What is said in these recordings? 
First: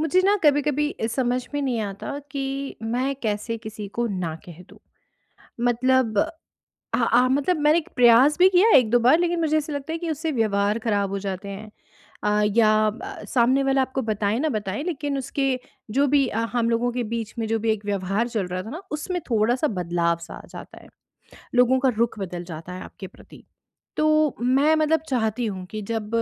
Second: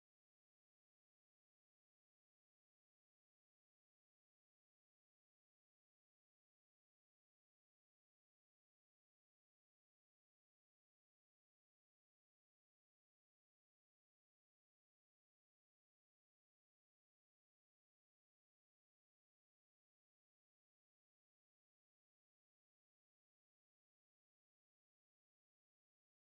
मुझे ना कभी-कभी समझ में नहीं आता कि मैं कैसे किसी को ना कह दूँ। मतलब मतलब मैंने एक प्रयास भी किया है 1-2 बार लेकिन मुझे ऐसा लगता है कि उससे व्यवहार ख़राब हो जाते हैं। या सामने वाला आपको बताए ना बताए लेकिन उसके जो भी हम लोगों के बीच में जो भी एक व्यवहार चल रहा था ना उसमें थोड़ा-सा बदलाव-सा आ जाता है। लोगों का रुख बदल जाता है आपके प्रति। तो मैं मतलब चाहती हूँ कि जब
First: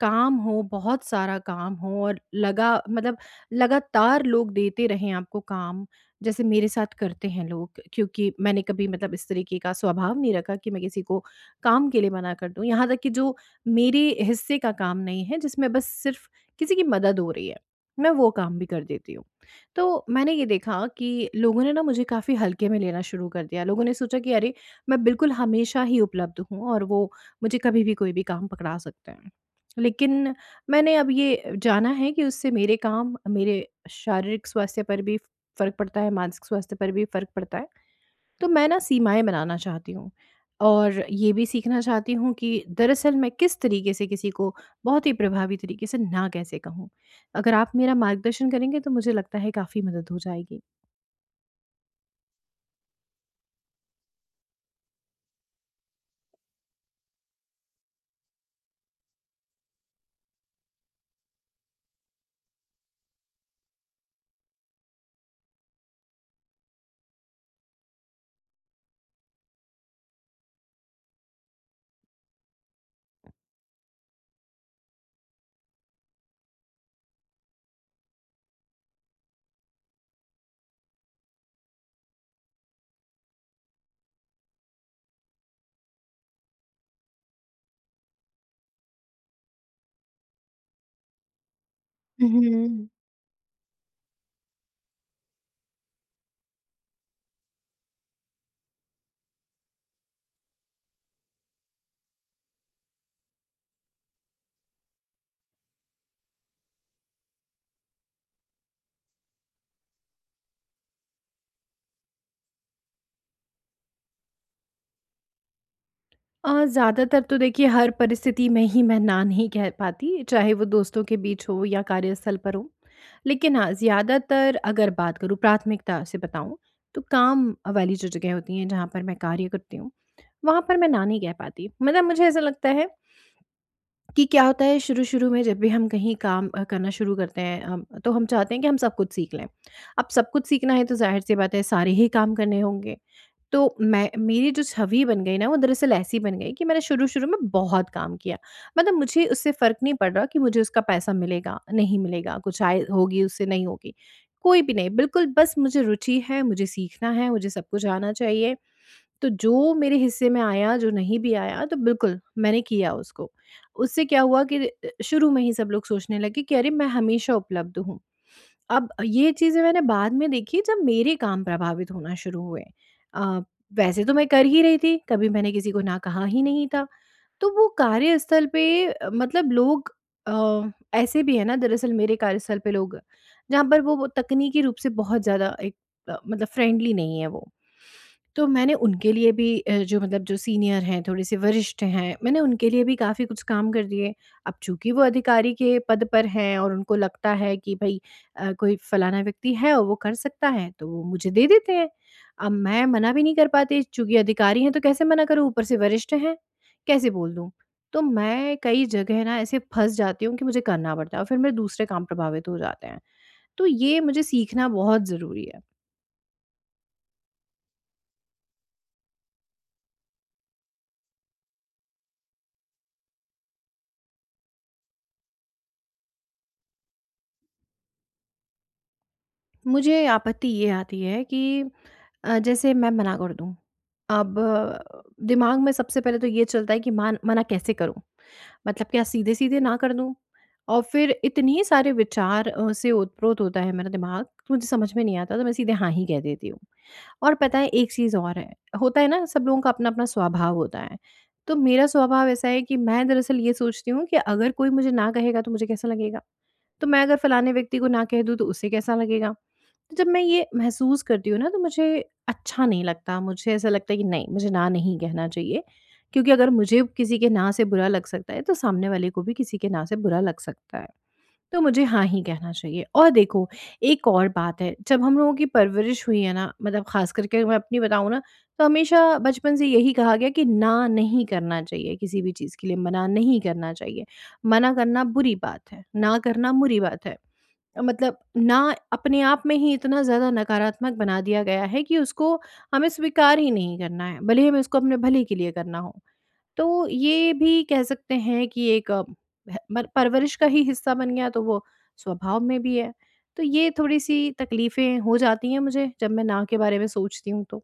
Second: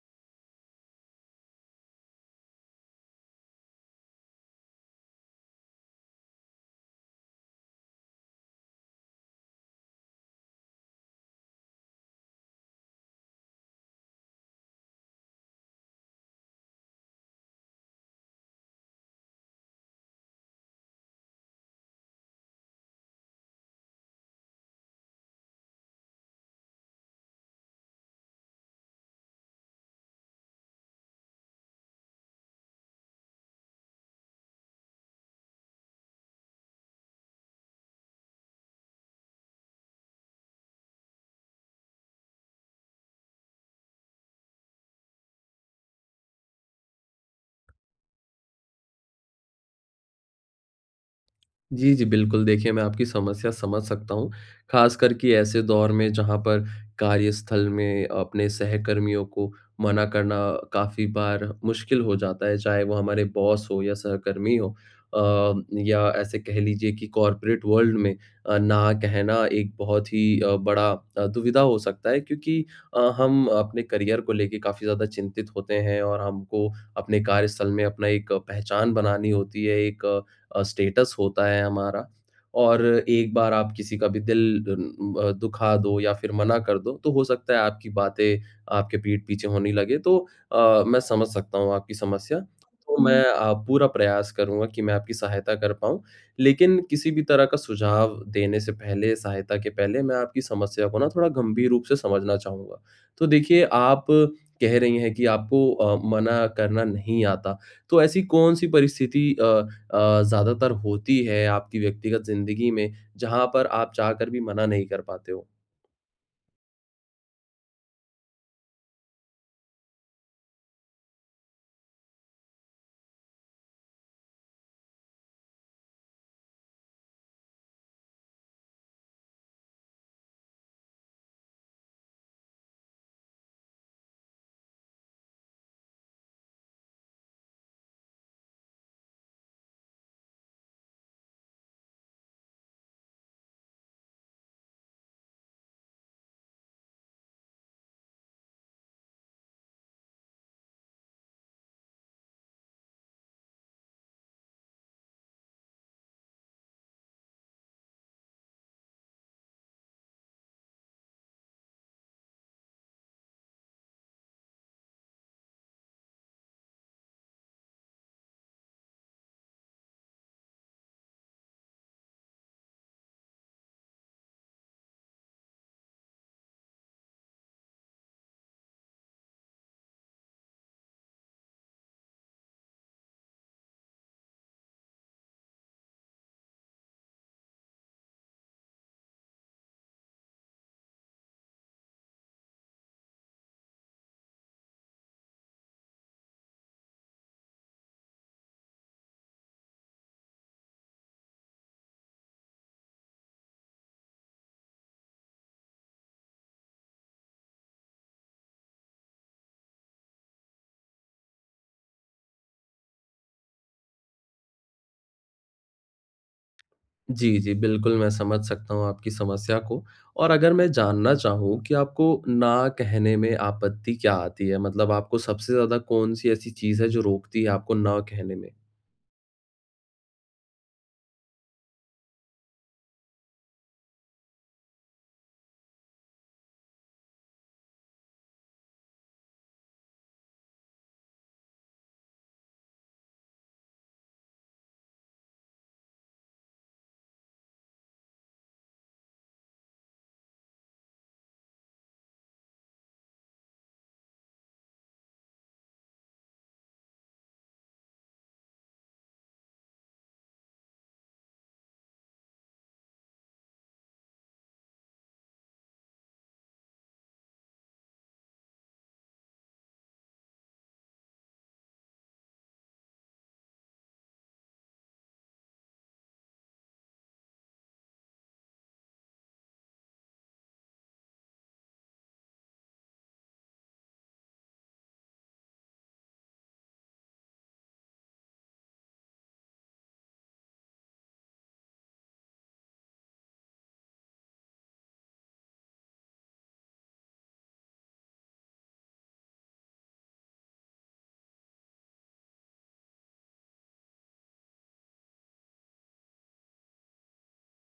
काम हो, बहुत सारा काम हो और लगा मतलब लगातार लोग देते रहें आपको काम, जैसे मेरे साथ करते हैं लोग क्योंकि मैंने कभी मतलब इस तरीके का स्वभाव नहीं रखा कि मैं किसी को काम के लिए मना कर दूँ। यहाँ तक कि जो मेरे हिस्से का काम नहीं है, जिसमें बस सिर्फ़ किसी की मदद हो रही है, मैं वो काम भी कर देती हूँ। तो मैंने ये देखा कि लोगों ने ना मुझे काफ़ी हल्के में लेना शुरू कर दिया। लोगों ने सोचा कि अरे! मैं बिल्कुल हमेशा ही उपलब्ध हूँ और वो मुझे कभी भी कोई भी काम पकड़ा सकते हैं। लेकिन मैंने अब ये जाना है कि उससे मेरे काम, मेरे शारीरिक स्वास्थ्य पर भी फ़र्क पड़ता है, मानसिक स्वास्थ्य पर भी फ़र्क पड़ता है। तो मैं ना सीमाएँ बनाना चाहती हूँ और ये भी सीखना चाहती हूँ कि दरअसल मैं किस तरीके से किसी को बहुत ही प्रभावी तरीके से ना कैसे कहूँ। अगर आप मेरा मार्गदर्शन करेंगे तो मुझे लगता है काफ़ी मदद हो जाएगी। जी, जी, बिल्कुल। देखिए, मैं आपकी समस्या समझ सकता हूँ, ख़ासकर कि ऐसे दौर में जहाँ पर कार्यस्थल में अपने सहकर्मियों को मना करना काफ़ी बार मुश्किल हो जाता है, चाहे वो हमारे बॉस हो या सहकर्मी हो। या ऐसे कह लीजिए कि कॉर्पोरेट वर्ल्ड में ना कहना एक बहुत ही बड़ा दुविधा हो सकता है क्योंकि हम अपने करियर को लेके काफ़ी ज़्यादा चिंतित होते हैं और हमको अपने कार्यस्थल में अपना एक पहचान बनानी होती है, एक स्टेटस होता है हमारा और एक बार आप किसी का भी दिल दुखा दो या फिर मना कर दो, तो हो सकता है आपकी बातें आपके पीठ पीछे होने लगे। तो मैं समझ सकता हूँ आपकी समस्या। पूरा प्रयास करूँगा कि मैं आपकी सहायता कर पाऊँ। लेकिन किसी भी तरह का सुझाव देने से पहले, सहायता के पहले मैं आपकी समस्या को ना थोड़ा गंभीर रूप से समझना चाहूँगा। तो देखिए, आप कह रही हैं कि आपको मना करना नहीं आता। तो ऐसी कौन-सी परिस्थिति ज़्यादातर होती है आपकी व्यक्तिगत ज़िंदगी में, जहाँ पर आप चाहकर भी मना नहीं कर पाते हो। ज़्यादातर तो देखिए हर परिस्थिति में ही मैं ना नहीं कह पाती, चाहे वो दोस्तों के बीच हो या कार्यस्थल पर हो। लेकिन हाँ, ज़्यादातर अगर बात करूँ प्राथमिकता से बताऊँ, तो काम वाली जो जगह होती हैं जहाँ पर मैं कार्य करती हूँ, वहाँ पर मैं ना नहीं कह पाती। मतलब मुझे ऐसा लगता है कि क्या होता है शुरू-शुरू में जब भी हम कहीं काम करना शुरू करते हैं तो हम चाहते हैं कि हम सब कुछ सीख लें। अब सब कुछ सीखना है तो ज़ाहिर-सी बात है सारे ही काम करने होंगे। तो मैं मेरी जो छवि बन गई ना वो दरअसल ऐसी बन गई कि मैंने शुरू-शुरू में बहुत काम किया। मतलब मुझे उससे फ़र्क नहीं पड़ रहा कि मुझे उसका पैसा मिलेगा, नहीं मिलेगा, कुछ आय होगी उससे, नहीं होगी, कोई भी नहीं। बिल्कुल बस मुझे रुचि है, मुझे सीखना है, मुझे सब कुछ आना चाहिए। तो जो मेरे हिस्से में आया, जो नहीं भी आया तो बिल्कुल मैंने किया उसको। उससे क्या हुआ कि शुरू में ही सब लोग सोचने लगे कि अरे! मैं हमेशा उपलब्ध हूँ। अब ये चीज़ें मैंने बाद में देखी जब मेरे काम प्रभावित होना शुरू हुए। अ, वैसे तो मैं कर ही रही थी, कभी मैंने किसी को ना कहा ही नहीं था। तो वो कार्यस्थल पे मतलब लोग अ, ऐसे भी है ना दरअसल मेरे कार्यस्थल पे लोग जहाँ पर वो तकनीकी रूप से बहुत ज़्यादा एक मतलब फ्रेंडली नहीं है वो। तो मैंने उनके लिए भी जो मतलब जो सीनियर हैं, थोड़े से वरिष्ठ हैं, मैंने उनके लिए भी काफ़ी कुछ काम कर दिए। अब चूँकि वो अधिकारी के पद पर हैं और उनको लगता है कि भई कोई फलाना व्यक्ति है और वो कर सकता है, तो वो मुझे दे देते हैं। अब मैं मना भी नहीं कर पाती, चूँकि अधिकारी हैं तो कैसे मना करूँ, ऊपर से वरिष्ठ हैं। कैसे बोल दूँ? तो मैं कई जगह ना ऐसे फँस जाती हूँ कि मुझे करना पड़ता है और फिर मेरे दूसरे काम प्रभावित हो जाते हैं। तो ये मुझे सीखना बहुत ज़रूरी है। जी, जी, बिल्कुल मैं समझ सकता हूँ आपकी समस्या को और अगर मैं जानना चाहूँ कि आपको ना कहने में आपत्ति क्या आती है? मतलब आपको सबसे ज़्यादा कौन-सी ऐसी चीज़ है जो रोकती है आपको ना कहने में? मुझे आपत्ति ये आती है कि जैसे मैं मना कर दूँ, अब दिमाग में सबसे पहले तो ये चलता है कि मान मना कैसे करूँ? मतलब क्या सीधे-सीधे ना कर दूँ? और फिर इतनी सारे विचार से ओत-प्रोत होता है मेरा दिमाग, मुझे समझ में नहीं आता तो मैं सीधे हाँ ही कह देती हूँ। और पता है एक चीज़ और है, होता है ना सब लोगों का अपना-अपना स्वभाव होता है, तो मेरा स्वभाव ऐसा है कि मैं दरअसल ये सोचती हूँ कि अगर कोई मुझे ना कहेगा तो मुझे कैसा लगेगा? तो मैं अगर फलाने व्यक्ति को ना कह दूँ तो उसे कैसा लगेगा? तो जब मैं ये महसूस करती हूँ ना तो मुझे अच्छा नहीं लगता, मुझे ऐसा लगता है कि नहीं, मुझे ना नहीं कहना चाहिए क्योंकि अगर मुझे किसी के ना से बुरा लग सकता है, तो सामने वाले को भी किसी के ना से बुरा लग सकता है। तो मुझे हाँ ही कहना चाहिए। और देखो, एक और बात है, जब हम लोगों की परवरिश हुई है ना, मतलब ख़ास करके मैं अपनी बताऊँ ना, तो हमेशा बचपन से यही कहा गया कि ना नहीं करना चाहिए, किसी भी चीज़ के लिए मना नहीं करना चाहिए। मना करना बुरी बात है, ना करना बुरी बात है। मतलब ना अपने आप में ही इतना ज़्यादा नकारात्मक बना दिया गया है कि उसको हमें स्वीकार ही नहीं करना है, भले ही हमें उसको अपने भले के लिए करना हो। तो ये भी कह सकते हैं कि एक ह मर परवरिश का ही हिस्सा बन गया, तो वो स्वभाव में भी है। तो ये थोड़ी-सी तकलीफ़ें हो जाती हैं मुझे, जब मैं ना के बारे में सोचती हूँ तो।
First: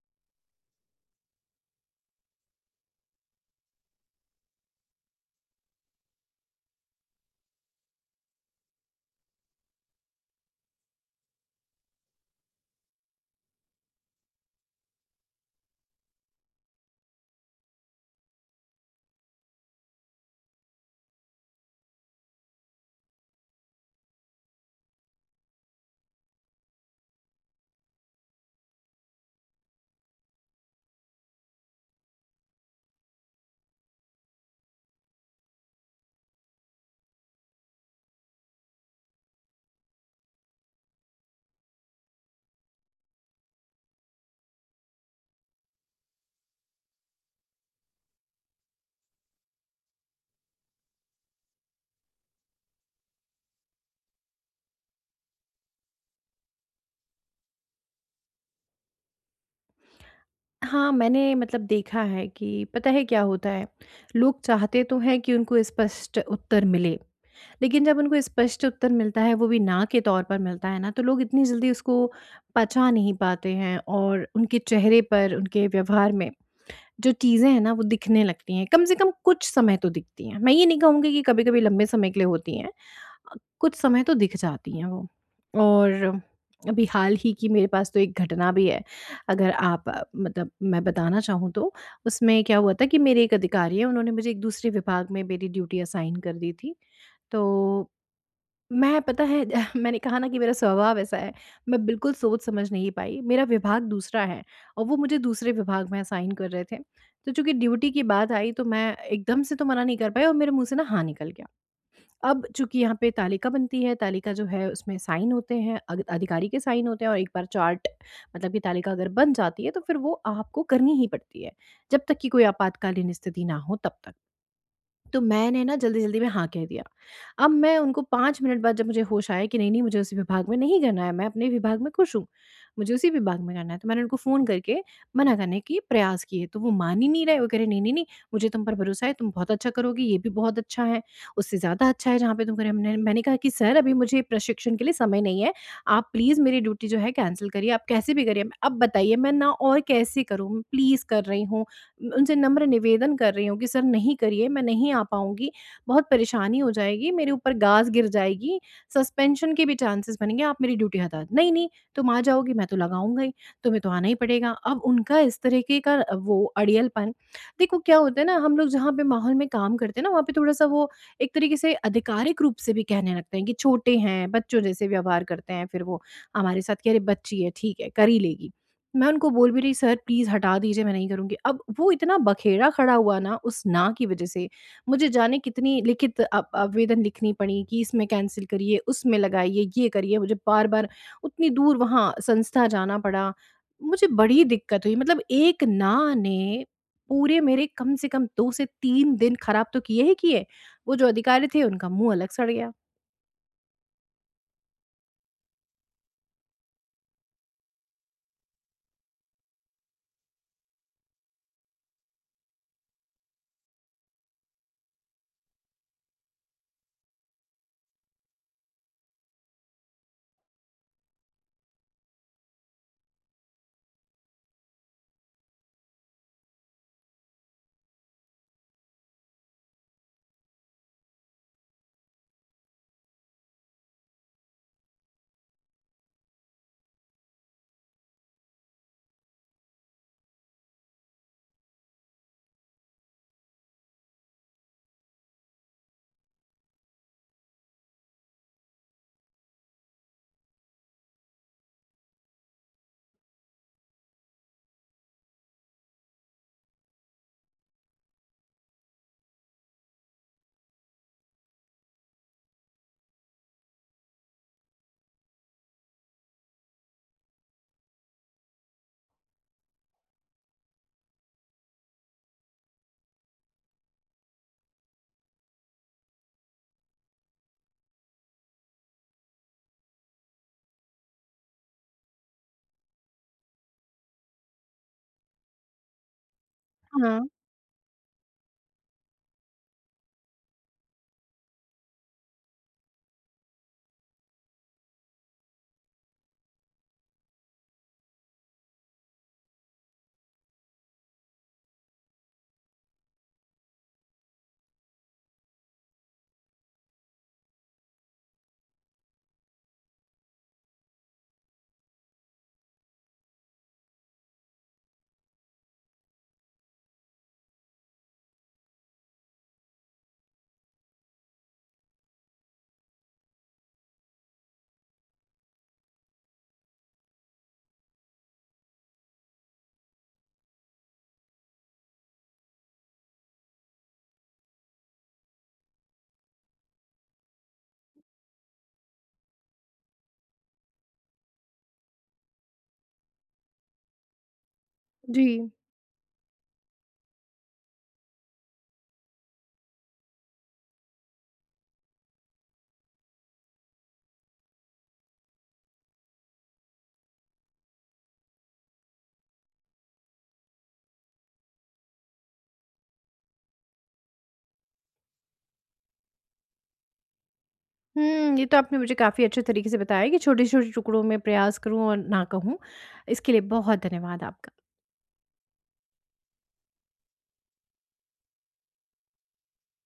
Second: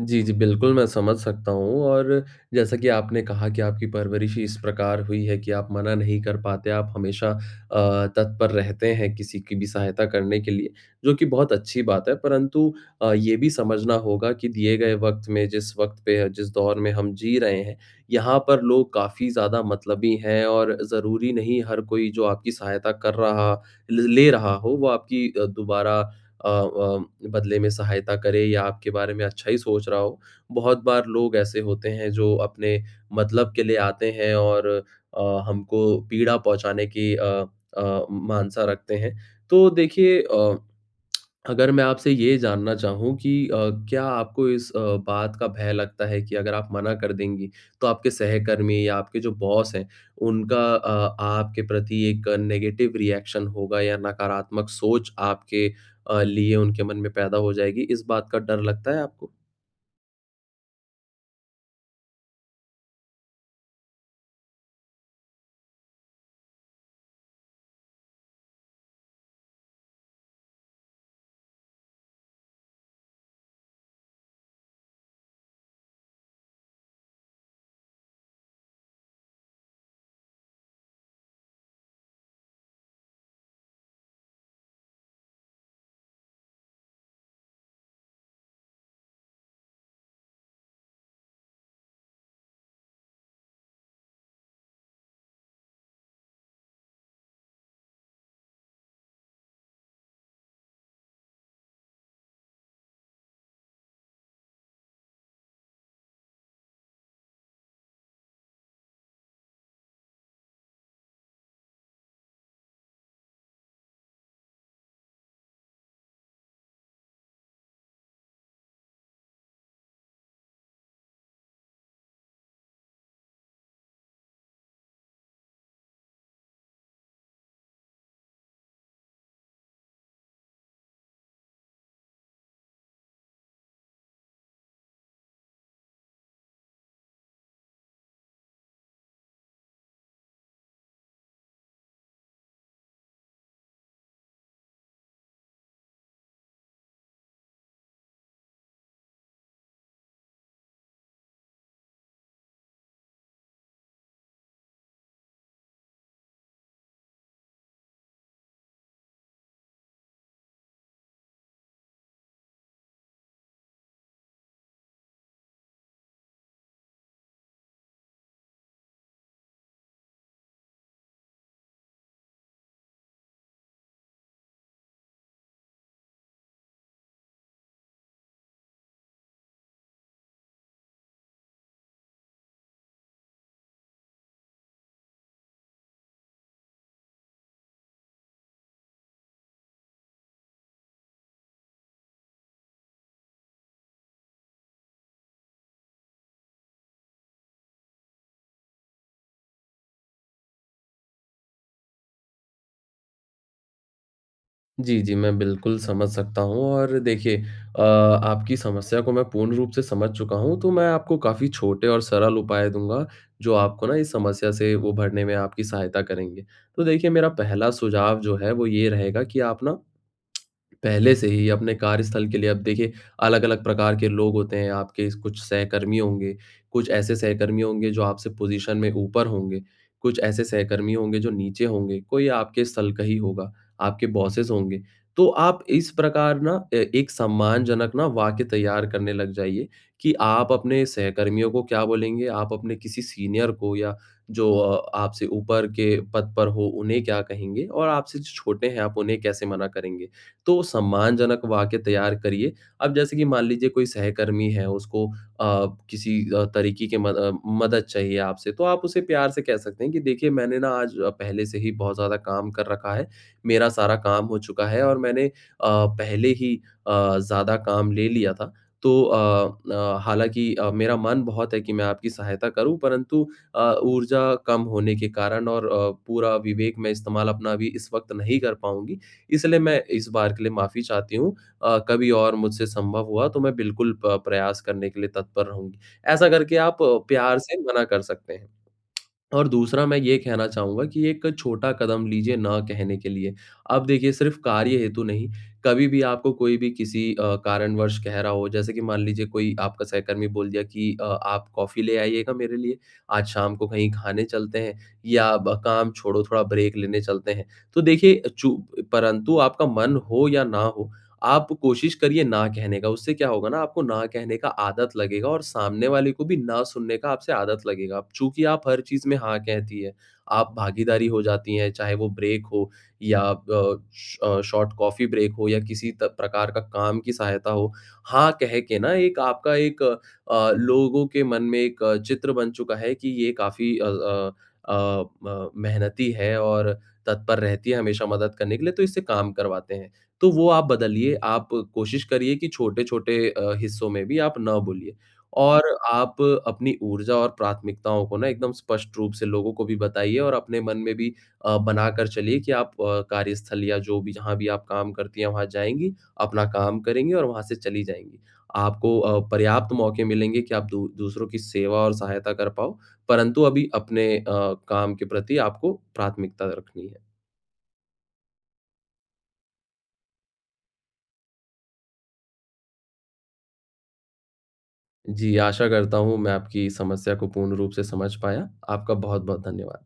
जी, जी, बिल्कुल, मैं समझ सकता हूँ और जैसा कि आपने कहा कि आपकी परवरिश ही इस प्रकार हुई है कि आप मना नहीं कर पाते, आप हमेशा तत्पर रहते हैं किसी की भी सहायता करने के लिए, जो कि बहुत अच्छी बात है। परंतु ये भी समझना होगा कि दिए गए वक़्त में, जिस वक़्त पे, जिस दौर में हम जी रहे हैं, यहाँ पर लोग काफ़ी ज़्यादा मतलबी हैं और ज़रूरी नहीं हर कोई जो आपकी सहायता कर रहा ल ले रहा हो, वो आपकी दोबारा अ अ, बदले में सहायता करे या आपके बारे में अच्छा ही सोच रहा हो। बहुत बार लोग ऐसे होते हैं जो अपने मतलब के लिए आते हैं और हमको पीड़ा पहुँचाने की मानसा रखते हैं। तो देखिए अगर मैं आपसे ये जानना चाहूँ कि क्या आपको इस बात का भय लगता है कि अगर आप मना कर देंगी, तो आपके सहकर्मी या आपके जो बॉस हैं, उनका आपके प्रति एक नेगेटिव रिएक्शन होगा या नकारात्मक सोच आपके लिए उनके मन में पैदा हो जाएगी, इस बात का डर लगता है आपको? हाँ, मैंने मतलब देखा है कि पता है क्या होता है, लोग चाहते तो हैं कि उनको स्पष्ट उत्तर मिले, लेकिन जब उनको स्पष्ट उत्तर मिलता है, वो भी ना के तौर पर मिलता है ना, तो लोग इतनी जल्दी उसको पचा नहीं पाते हैं और उनके चेहरे पर, उनके व्यवहार में जो चीज़ें हैं ना वो दिखने लगती हैं, कम से कम कुछ समय तो दिखती हैं। मैं ये नहीं कहूँगी कि कभी-कभी लंबे समय के लिए होती हैं, कुछ समय तो दिख जाती हैं वो। और अभी हाल ही की मेरे पास तो एक घटना भी है, अगर आप मतलब मैं बताना चाहूँ तो, उसमें क्या हुआ था कि मेरे एक अधिकारी हैं, उन्होंने मुझे एक दूसरे विभाग में मेरी ड्यूटी असाइन कर दी थी। तो मैं पता है मैंने कहा ना कि मेरा स्वभाव ऐसा है, मैं बिल्कुल सोच समझ नहीं पाई। मेरा विभाग दूसरा है और वो मुझे दूसरे विभाग में असाइन कर रहे थे। तो चूँकि ड्यूटी की बात आई तो मैं एकदम से तो मना नहीं कर पाई और मेरे मुँह से ना हाँ निकल गया। अब चूँकि यहाँ पे तालिका बनती है, तालिका जो है उसमें साइन होते हैं, अग अधिकारी के साइन होते हैं और एक बार चार्ट मतलब कि तालिका अगर बन जाती है तो फिर वो आपको करनी ही पड़ती है, जब तक कि कोई आपातकालीन स्थिति ना हो तब तक। तो मैंने ना जल्दी-जल्दी में हाँ कह दिया। अब मैं उनको 5 मिनट बाद जब मुझे होश आया कि नहीं-नहीं मुझे उसी विभाग में नहीं करना है, मैं अपने विभाग में खुश हूँ, मुझे उसी विभाग में करना है। तो मैंने उनको फ़ोन करके मना करने की प्रयास किए, तो वो मान ही नहीं रहे, वो कह रहे नहीं-नहीं-नहीं मुझे तुम पर भरोसा है, तुम बहुत अच्छा करोगी, ये भी बहुत अच्छा है, उससे ज़्यादा अच्छा है जहाँ पे तुम कर रहे हो। हमने मैंने कहा कि सर अभी मुझे प्रशिक्षण के लिए समय नहीं है, आप प्लीज़ मेरी ड्यूटी जो है कैंसल करिए, आप कैसे भी करिए। अब बताइए मैं ना और कैसे करूँ? मैं प्लीज़ कर रही हूँ, उनसे नम्र निवेदन कर रही हूँ कि सर नहीं करिए, मैं नहीं आ पाऊँगी, बहुत परेशानी हो जाएगी, मेरे ऊपर गाज़ गिर जाएगी, सस्पेंशन के भी चांसेस बनेंगे, आप मेरी ड्यूटी हटा दें। नहीं, नहीं, तुम आ जाओगी, मैं तो लगाऊँगा ही, तुम्हें तो आना ही पड़ेगा। अब उनका इस तरीके का वो अड़ियलपन देखो क्या होता है ना हम लोग जहाँ पे माहौल में काम करते हैं ना, वहाँ पे थोड़ा-सा वो एक तरीके से आधिकारिक रूप से भी कहने लगते हैं कि छोटे हैं, बच्चों जैसे व्यवहार करते हैं, फिर वो हमारे साथ कि अरे बच्ची है, ठीक है, कर ही लेगी। मैं उनको बोल भी रही सर प्लीज़ हटा दीजिए मैं नहीं करूँगी। अब वो इतना बखेड़ा खड़ा हुआ ना उस ना की वज़ह से, मुझे जाने कितनी लिखित आवेदन लिखनी पड़ी कि इसमें कैंसल करिए, उसमें लगाइए, ये करिए, मुझे बार-बार उतनी दूर वहाँ संस्था जाना पड़ा। मुझे बड़ी दिक्कत हुई मतलब एक ना ने पूरे मेरे कम से कम 2 से 3 दिन खराब तो किए ही किए। वो जो अधिकारी थे उनका मुँह अलग सड़ गया। जी, जी, मैं बिल्कुल समझ सकता हूँ और देखिए आपकी समस्या को मैं पूर्ण रूप से समझ चुका हूँ, तो मैं आपको काफ़ी छोटे और सरल उपाय दूँगा, जो आपको ना इस समस्या से उभरने में आपकी सहायता करेंगे। तो देखिए मेरा पहला सुझाव जो है वो ये रहेगा कि आप ना पहले से ही अपने कार्यस्थल के लिए अब देखिए अलग-अलग प्रकार के लोग होते हैं, आपके कुछ सहकर्मी होंगे, कुछ ऐसे सहकर्मी होंगे जो आपसे पोजीशन में ऊपर होंगे, कुछ ऐसे सहकर्मी होंगे जो नीचे होंगे, कोई आपके स्थल का ही होगा, आपके बॉसेस होंगे। तो आप इस प्रकार ना एक सम्मानजनक ना वाक्य तैयार करने लग जाइए कि आप अपने सहकर्मियों को क्या बोलेंगे, आप अपने किसी सीनियर को या जो आपसे ऊपर के पद पर हो, उन्हें क्या कहेंगे और आपसे जो छोटे हैं, आप उन्हें कैसे मना करेंगे। तो सम्मानजनक वाक्य तैयार करिए। अब जैसे कि मान लीजिए कोई सहकर्मी है, उसको किसी तरीके के मदद चाहिए आपसे, तो आप उसे प्यार से कह सकते हैं कि देखिए मैंने ना आज पहले से ही बहुत ज़्यादा काम कर रखा है, मेरा सारा काम हो चुका है और मैंने पहले ही ज़्यादा काम ले लिया था। तो हालाँकि मेरा मन बहुत है कि मैं आपकी सहायता करूँ, परंतु ऊर्जा कम होने के कारण और पूरा विवेक मैं इस्तेमाल अपना अभी इस वक़्त नहीं कर पाऊँगी। इसलिए मैं इस बार के लिए माफ़ी चाहती हूँ। कभी और मुझसे संभव हुआ तो मैं बिल्कुल प प्रयास करने के लिए तत्पर रहूँगी। ऐसा करके आप हाँ, प्यार से मना कर सकते हैं। और दूसरा मैं ये कहना चाहूँगा कि एक छोटा कदम लीजिए ना कहने के लिए। अब देखिए सिर्फ़ कार्य हेतु नहीं, कभी भी आपको कोई भी किसी कारणवश कह रहा हो, जैसे कि मान लीजिए कोई आपका सहकर्मी बोल दिया कि आप कॉफ़ी ले आइएगा मेरे लिए, आज शाम को कहीं खाने चलते हैं या ब काम छोड़ो थोड़ा ब्रेक लेने चलते हैं। तो देखिए चू परंतु आपका मन हो या ना हो आप कोशिश करिए ना कहने का, उससे क्या होगा ना आपको ना कहने का आदत लगेगा और सामने वाले को भी ना सुनने का आपसे आदत लगेगा। चूँकि आप हर चीज़ में हाँ कहती हैं, आप भागीदारी हो जाती हैं, चाहे वो ब्रेक हो या शॉर्ट कॉफ़ी ब्रेक हो या किसी त प्रकार का काम की सहायता हो। हाँ कह के ना एक आपका एक लोगों के मन में एक चित्र बन चुका है कि ये काफ़ी अ अ अ, म मेहनती है और तत्पर रहती है हमेशा मदद करने के लिए, तो इससे काम करवाते हैं। तो वो आप बदलिए, आप कोशिश करिए कि छोटे-छोटे हिस्सों में भी आप ना बोलिए जी। और आप अपनी ऊर्जा और प्राथमिकताओं को ना एकदम स्पष्ट रूप से लोगों को भी बताइए और अपने मन में भी बनाकर चलिए कि आप कार्यस्थल या जो भी जहाँ भी आप काम करती हैं, वहाँ जाएँगी, अपना काम करेंगी और वहाँ से चली जाएँगी। आपको पर्याप्त मौके मिलेंगे कि आप दू दूसरों की सेवा और सहायता कर पाओ, परंतु अभी अपने काम के प्रति आपको प्राथमिकता रखनी है। हुँ, ये तो आपने मुझे काफ़ी अच्छे तरीके से बताया कि छोटे-छोटे टुकड़ों में प्रयास करूँ और ना कहूँ। इसके लिए बहुत धन्यवाद आपका। जी, आशा करता हूँ मैं आपकी समस्या को पूर्ण रूप से समझ पाया। आपका बहुत-बहुत धन्यवाद।